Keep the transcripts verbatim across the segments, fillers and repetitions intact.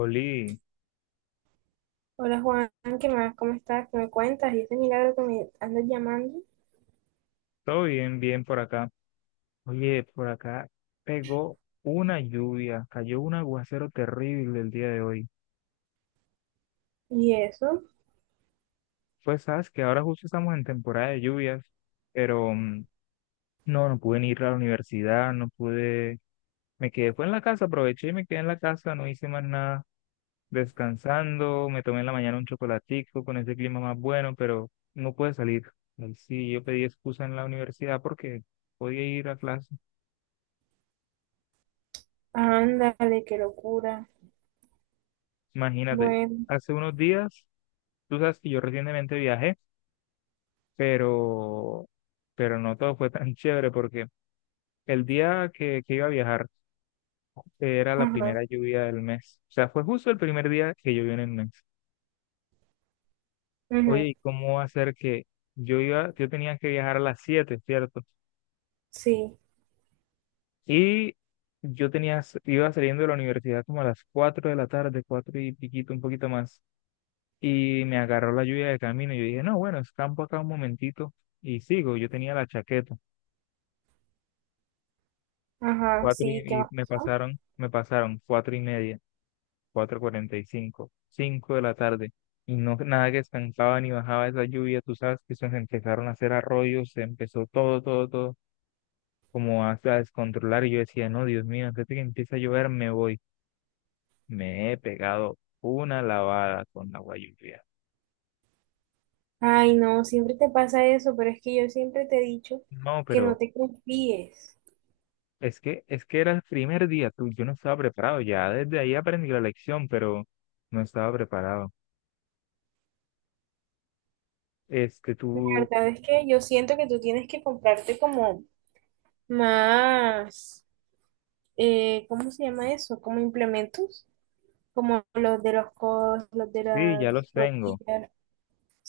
Oli, Hola Juan, ¿qué más? ¿Cómo estás? ¿Qué me cuentas? Y ese milagro que me andas llamando. todo bien, bien por acá. Oye, por acá pegó una lluvia, cayó un aguacero terrible el día de hoy. ¿Y eso? Pues sabes que ahora justo estamos en temporada de lluvias, pero mm, no, no pude ni ir a la universidad, no pude, me quedé, fue en la casa, aproveché y me quedé en la casa, no hice más nada, descansando, me tomé en la mañana un chocolatico con ese clima más bueno, pero no pude salir. Y sí, yo pedí excusa en la universidad porque podía ir a clase. Ándale, qué locura. Imagínate, Bueno, hace unos días. Tú sabes que yo recientemente viajé, pero, pero no todo fue tan chévere porque el día que, que iba a viajar eh, era la ajá, primera lluvia del mes. O sea, fue justo el primer día que llovió en el mes. ujú, Oye, ¿y cómo va a ser que yo iba, yo tenía que viajar a las siete, cierto? sí, Y yo tenía, s- iba saliendo de la universidad como a las cuatro de la tarde, cuatro y piquito, un poquito más. Y me agarró la lluvia de camino y yo dije, no, bueno, escampo acá un momentito y sigo. Yo tenía la chaqueta. ajá, Cuatro sí, ¿qué y, y más me pasó? pasaron, me pasaron cuatro y media, cuatro cuarenta y cinco, cinco de la tarde, y no nada que estancaba ni bajaba esa lluvia, tú sabes que eso se empezaron a hacer arroyos, se empezó todo, todo, todo, como a, a descontrolar, y yo decía, no, Dios mío, antes de que empiece a llover me voy. Me he pegado una lavada con agua lluvia. Ay, no, siempre te pasa eso, pero es que yo siempre te he dicho No, que no pero te confíes. es que, es que era el primer día, tú, yo no estaba preparado, ya desde ahí aprendí la lección, pero no estaba preparado. Este, La tú, verdad es que yo siento que tú tienes que comprarte como más, eh, ¿cómo se llama eso? Como implementos, como los de los codos, los de sí, ya las los tengo. rodillas.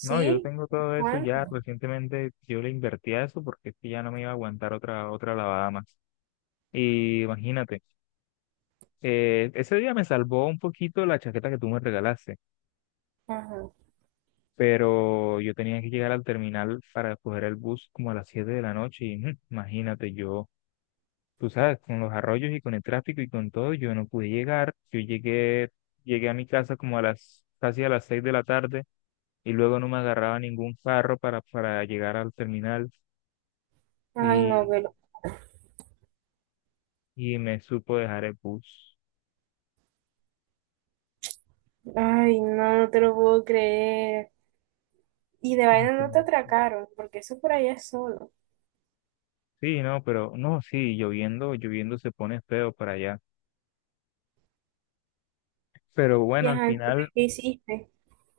No, yo tengo todo eso ya ¿Cuánto? recientemente, yo le invertí a eso porque es que ya no me iba a aguantar otra, otra lavada más. Y imagínate, eh, ese día me salvó un poquito la chaqueta que tú me regalaste, Ajá. pero yo tenía que llegar al terminal para coger el bus como a las siete de la noche y ujú, imagínate yo, tú sabes, con los arroyos y con el tráfico y con todo, yo no pude llegar, yo llegué, llegué a mi casa como a las, casi a las seis de la tarde y luego no me agarraba ningún carro para, para llegar al terminal. Ay, no, Y pero. y me supo dejar el bus. Ay, no, no te lo puedo creer. Y de vaina no te Entonces, atracaron, porque eso por allá es solo. sí, no, pero no, sí, lloviendo, lloviendo se pone feo para allá. Pero Y bueno, al ajá, entonces, final, ¿qué hiciste?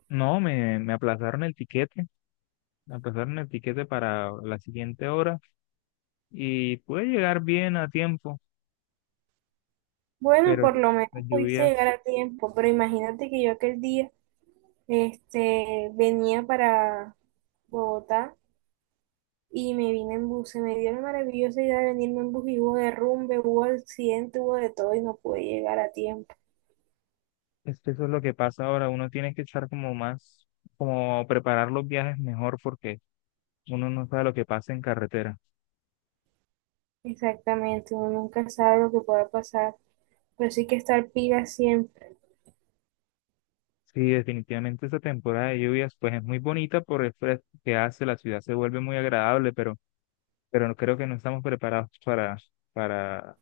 no, me, me aplazaron el tiquete, me aplazaron el tiquete, para la siguiente hora y pude llegar bien a tiempo, Bueno, pero por no, lo menos las pudiste llegar lluvias, a tiempo, pero imagínate que yo aquel día, este, venía para Bogotá y me vine en bus. Se me dio la maravillosa idea de venirme en bus y hubo derrumbe, hubo accidente, hubo de todo y no pude llegar a tiempo. es que eso es lo que pasa ahora, uno tiene que estar como más, como preparar los viajes mejor porque uno no sabe lo que pasa en carretera. Exactamente, uno nunca sabe lo que pueda pasar. Pero sí que estar pila siempre. Sí, definitivamente esta temporada de lluvias pues es muy bonita por el fresco que hace, la ciudad se vuelve muy agradable, pero, pero no- creo que no estamos preparados para, para,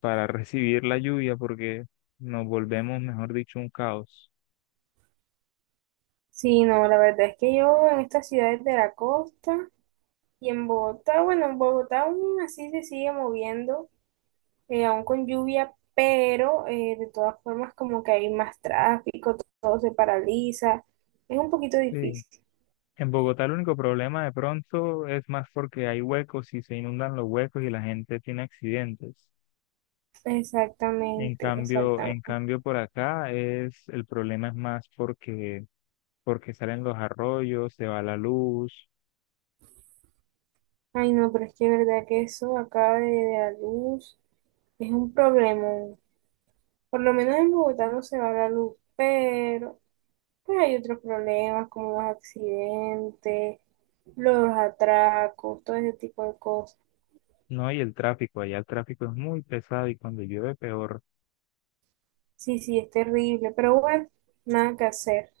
para recibir la lluvia porque nos volvemos, mejor dicho, un caos. Sí, no, la verdad es que yo en estas ciudades de la costa y en Bogotá, bueno, en Bogotá aún así se sigue moviendo, eh, aún con lluvia, pero eh, de todas formas como que hay más tráfico, to- todo se paraliza, es un poquito Sí. difícil. En Bogotá el único problema de pronto es más porque hay huecos y se inundan los huecos y la gente tiene accidentes. En Exactamente, cambio, en exactamente. cambio por acá es, el problema es más porque, porque salen los arroyos, se va la luz. Ay, no, pero es que es verdad que eso acá de, de la luz es un problema. Por lo menos en Bogotá no se va la luz, pero... Pues hay otros problemas como los accidentes, los atracos, todo ese tipo de cosas. No, y el tráfico, allá el tráfico es muy pesado y cuando llueve peor. Sí, sí, es terrible, pero bueno, nada que hacer.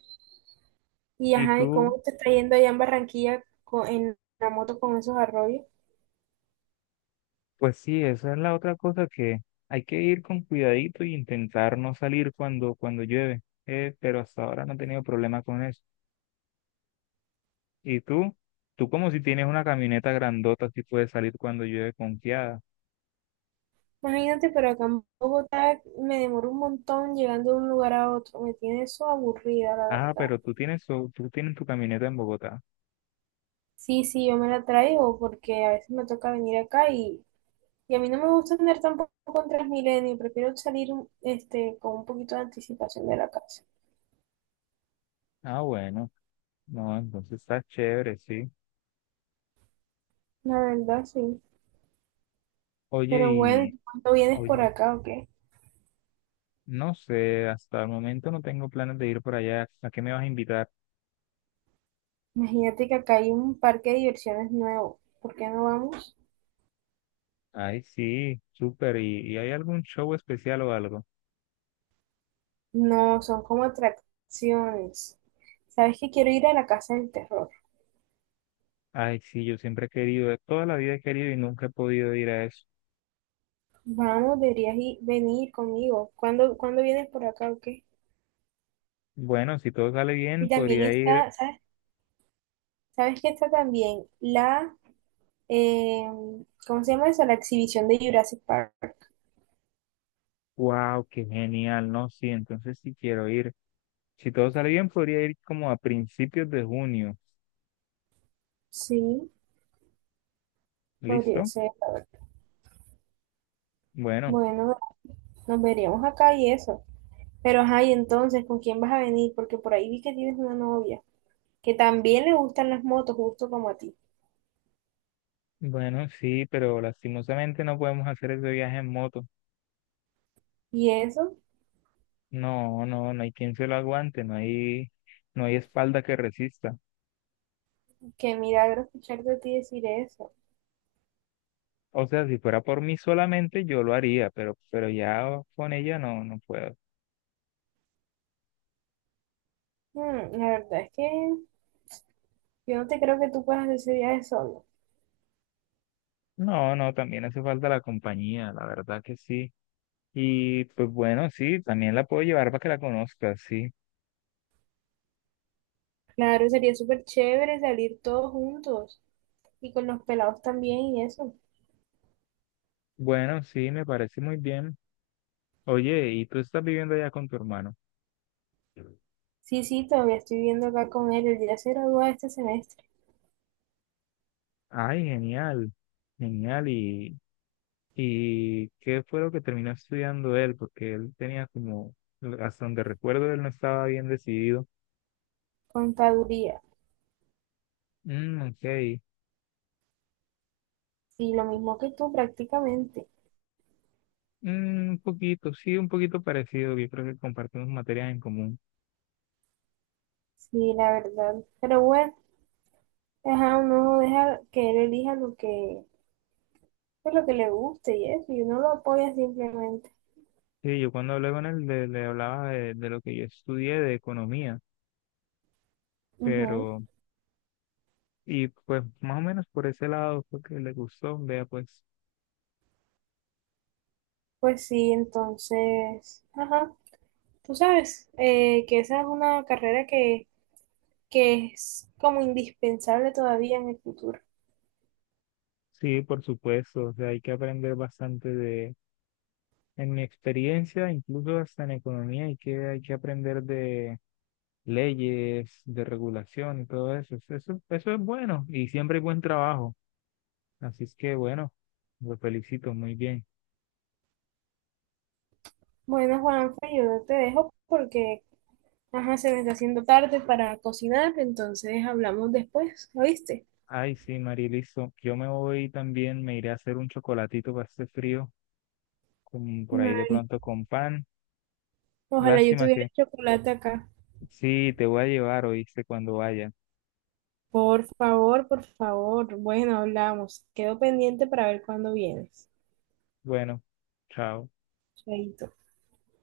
Y Y ajá, ¿y tú, cómo te está yendo allá en Barranquilla co- en la moto con esos arroyos? pues sí, esa es la otra cosa que hay que ir con cuidadito y intentar no salir cuando, cuando llueve. Eh, pero hasta ahora no he tenido problema con eso. Y tú, tú como si tienes una camioneta grandota, sí puedes salir cuando llueve confiada. Imagínate, pero acá en Bogotá me demoro un montón llegando de un lugar a otro. Me tiene eso aburrida, la Ah, verdad. pero tú tienes, tu- tú tienes tu camioneta en Bogotá. Sí, sí, yo me la traigo porque a veces me toca venir acá y Y a mí no me gusta andar tampoco con Transmilenio, prefiero salir este, con un poquito de anticipación de la casa. Ah, bueno, no, entonces está chévere, sí. La verdad, sí. Oye, Pero bueno, y, ¿y cuándo vienes por oye, acá o qué? no sé, hasta el momento no tengo planes de ir por allá. ¿A qué me vas a invitar? Imagínate que acá hay un parque de diversiones nuevo. ¿Por qué no vamos? Ay, sí, súper. ¿Y, y hay algún show especial o algo? No, son como atracciones. ¿Sabes que quiero ir a la casa del terror? Ay, sí, yo siempre he querido, eh, toda la vida he querido y nunca he podido ir a eso. Vamos, deberías ir- venir conmigo. ¿Cuándo, cuándo vienes por acá o qué? Bueno, si todo sale bien, Y también podría ir. está, ¿sabes? ¿Sabes que está también la, eh, ¿cómo se llama eso? La exhibición de Jurassic Park. Wow, qué genial, ¿no? Sí, entonces sí quiero ir. Si todo sale bien, podría ir como a principios de junio. Sí, podría ¿Listo? ser. Bueno, Bueno, nos veríamos acá y eso. Pero, ajá, y entonces, ¿con quién vas a venir? Porque por ahí vi que tienes una novia que también le gustan las motos, justo como a ti. bueno, sí, pero lastimosamente no podemos hacer ese viaje en moto. Y eso, No, no, no hay, quien se lo aguante, no hay, no hay espalda que resista. qué milagro escuchar de ti decir eso. O sea, si fuera por mí solamente, yo lo haría, pero, pero ya con ella no, no puedo. Mm, la verdad es que yo no te creo que tú puedas hacer ese viaje solo. No, no, también hace falta la compañía, la verdad que sí. Y pues bueno, sí, también la puedo llevar para que la conozca, sí. Claro, sería súper chévere salir todos juntos y con los pelados también y eso. Bueno, sí, me parece muy bien. Oye, ¿y tú estás viviendo allá con tu hermano? Sí, sí, todavía estoy viendo acá con él. Él ya se gradúa este semestre, Ay, genial, genial. ¿Y, y qué fue lo que terminó estudiando él? Porque él tenía como, hasta donde recuerdo, él no estaba bien decidido. contaduría. Mm, ok. Y lo mismo que tú prácticamente. Mm, un poquito, sí, un poquito parecido. Yo creo que compartimos materias en común. Sí, la verdad. Pero bueno, ajá, uno deja que él elija lo que, pues, lo que le guste y eso, y uno lo apoya simplemente. Sí, yo cuando hablé con él le, le hablaba de, de lo que yo estudié de economía, Ujú. pero, y pues más o menos por ese lado fue que le gustó. Vea, pues Pues sí, entonces, ajá, tú sabes eh, que esa es una carrera que, que es como indispensable todavía en el futuro. sí, por supuesto, o sea, hay que aprender bastante de, en mi experiencia, incluso hasta en economía, hay que, hay que aprender de leyes, de regulación y todo eso. Eso, eso es bueno y siempre hay buen trabajo. Así es que bueno, lo felicito muy bien. Bueno, Juanfe, yo te dejo porque, ajá, se me está haciendo tarde para cocinar, entonces hablamos después, ¿oíste? Ay, sí, Mariliso. Yo me voy también, me iré a hacer un chocolatito para este frío, con, por ahí de Ay, pronto con pan. ojalá yo Lástima tuviera que chocolate acá. sí, te voy a llevar, oíste, cuando vaya. Por favor, por favor. Bueno, hablamos. Quedo pendiente para ver cuándo vienes. Bueno, chao. Chaito.